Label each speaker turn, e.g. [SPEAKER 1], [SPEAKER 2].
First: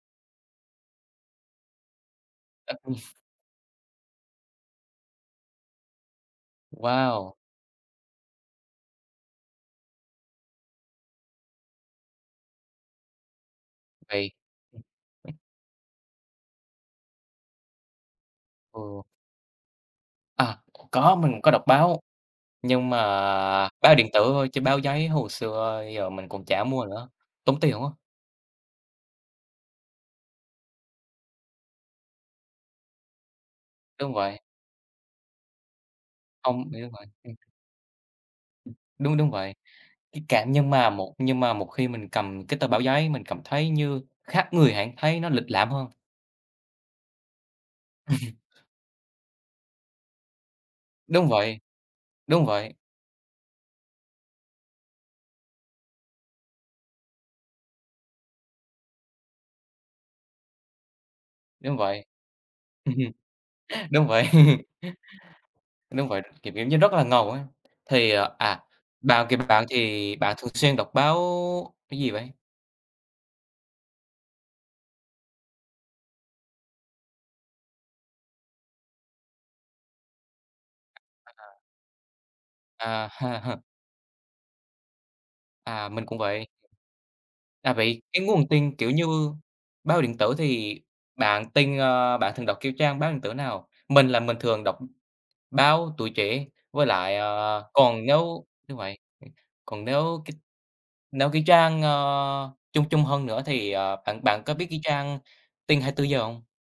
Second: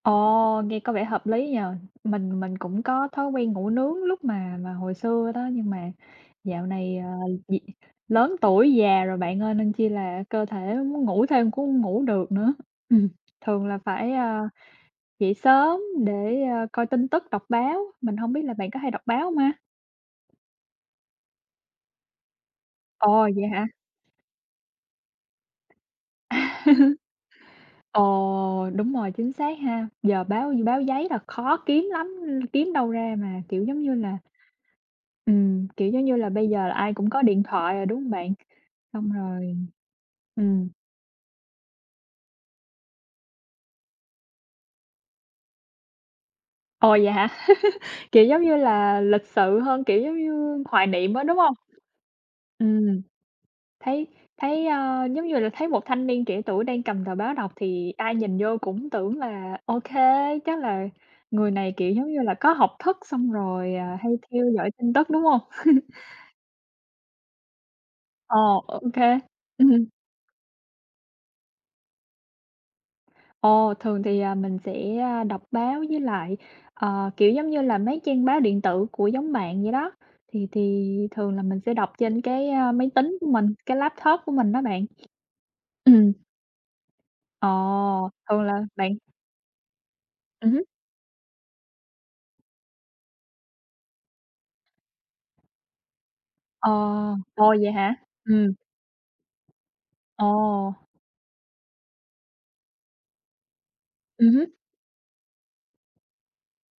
[SPEAKER 1] Ồ, nghe có vẻ hợp lý nhỉ. Mình mình cũng có thói quen ngủ nướng lúc mà mà hồi xưa đó, nhưng mà dạo này, ờ,
[SPEAKER 2] Wow.
[SPEAKER 1] gì lớn tuổi già rồi bạn ơi nên chi là cơ thể nó muốn ngủ thêm cũng hông ngủ được nữa. Ừm, thường là phải,
[SPEAKER 2] Vì?
[SPEAKER 1] a, dậy sớm để, a, coi tin tức, đọc báo, mình hổng biết là bạn có hay
[SPEAKER 2] Ừ.
[SPEAKER 1] đọc báo hông ha?
[SPEAKER 2] À, có, mình cũng có đọc báo. Nhưng mà
[SPEAKER 1] Ồ, vậy hả?
[SPEAKER 2] báo điện tử thôi chứ báo giấy hồi xưa giờ mình cũng
[SPEAKER 1] À.
[SPEAKER 2] chả mua nữa, tốn tiền quá.
[SPEAKER 1] Ồ, đúng rồi, chính xác ha. Giờ báo như báo giấy là khó kiếm lắm, ừm, kiếm đâu ra mà, kiểu, giống như
[SPEAKER 2] Đúng
[SPEAKER 1] là
[SPEAKER 2] vậy.
[SPEAKER 1] Ừm, kiểu, giống như là, bây giờ
[SPEAKER 2] Không
[SPEAKER 1] là
[SPEAKER 2] nghĩ là
[SPEAKER 1] ai
[SPEAKER 2] vậy.
[SPEAKER 1] cũng có
[SPEAKER 2] Ừ.
[SPEAKER 1] điện thoại rồi, đúng hông bạn? Xong
[SPEAKER 2] Đúng, đúng vậy.
[SPEAKER 1] rồi
[SPEAKER 2] Cái cảm nhưng
[SPEAKER 1] ừm.
[SPEAKER 2] mà nhưng mà một khi mình cầm cái tờ báo giấy, mình cảm thấy như khác người hẳn, thấy nó lịch lãm hơn.
[SPEAKER 1] Ồ, vậy hả? Kiểu, giống như là, lịch sự hơn, kiểu, giống như hoài niệm á,
[SPEAKER 2] Đúng
[SPEAKER 1] đúng hông?
[SPEAKER 2] vậy. Đúng vậy.
[SPEAKER 1] Ừm, thấy thấy, a, giống như là thấy một thanh niên trẻ tuổi đang cầm tờ báo đọc thì ai nhìn vô cũng tưởng là ô kê, chắc là người này,
[SPEAKER 2] Đúng
[SPEAKER 1] kiểu,
[SPEAKER 2] vậy,
[SPEAKER 1] giống như là, có học
[SPEAKER 2] Ừ,
[SPEAKER 1] thức
[SPEAKER 2] ừm.
[SPEAKER 1] xong rồi, à,
[SPEAKER 2] Đúng
[SPEAKER 1] hay
[SPEAKER 2] vậy.
[SPEAKER 1] theo dõi tin tức, đúng hông?
[SPEAKER 2] Đúng vậy, kiểu kiểu, như rất là ngầu ấy. Thì, ờ,
[SPEAKER 1] Ờ,
[SPEAKER 2] à,
[SPEAKER 1] ô kê.
[SPEAKER 2] bạn, kiều, bạn
[SPEAKER 1] Ừm.
[SPEAKER 2] thì bạn thường xuyên đọc báo cái gì vậy?
[SPEAKER 1] Ồ, thường thì, à, mình sẽ, a, đọc báo với lại, ờ, kiểu, giống như là, mấy trang báo điện tử của giống bạn vậy đó. Thì thì thường là
[SPEAKER 2] À.
[SPEAKER 1] mình sẽ đọc trên cái, a, máy
[SPEAKER 2] À.
[SPEAKER 1] tính của mình, cái laptop của mình đó bạn.
[SPEAKER 2] À, mình
[SPEAKER 1] Ừm.
[SPEAKER 2] cũng vậy.
[SPEAKER 1] Ờ,
[SPEAKER 2] À, vậy cái
[SPEAKER 1] thường
[SPEAKER 2] nguồn
[SPEAKER 1] là,
[SPEAKER 2] tin, kiểu
[SPEAKER 1] bạn
[SPEAKER 2] như, báo điện tử
[SPEAKER 1] Ừm hứm.
[SPEAKER 2] thì bạn tin, ơ, bạn thường đọc, kiểu, trang báo điện tử nào? Mình là mình thường đọc báo Tuổi Trẻ
[SPEAKER 1] Ờ.
[SPEAKER 2] với lại,
[SPEAKER 1] Ồ
[SPEAKER 2] ờ,
[SPEAKER 1] vậy hả?
[SPEAKER 2] còn nếu
[SPEAKER 1] Ừm.
[SPEAKER 2] như vậy, còn nếu cái
[SPEAKER 1] Ồ.
[SPEAKER 2] nếu cái trang, ơ, chung chung hơn nữa thì, ờ, bạn
[SPEAKER 1] Ừm
[SPEAKER 2] bạn
[SPEAKER 1] hứm.
[SPEAKER 2] có biết cái trang tin 24h hông?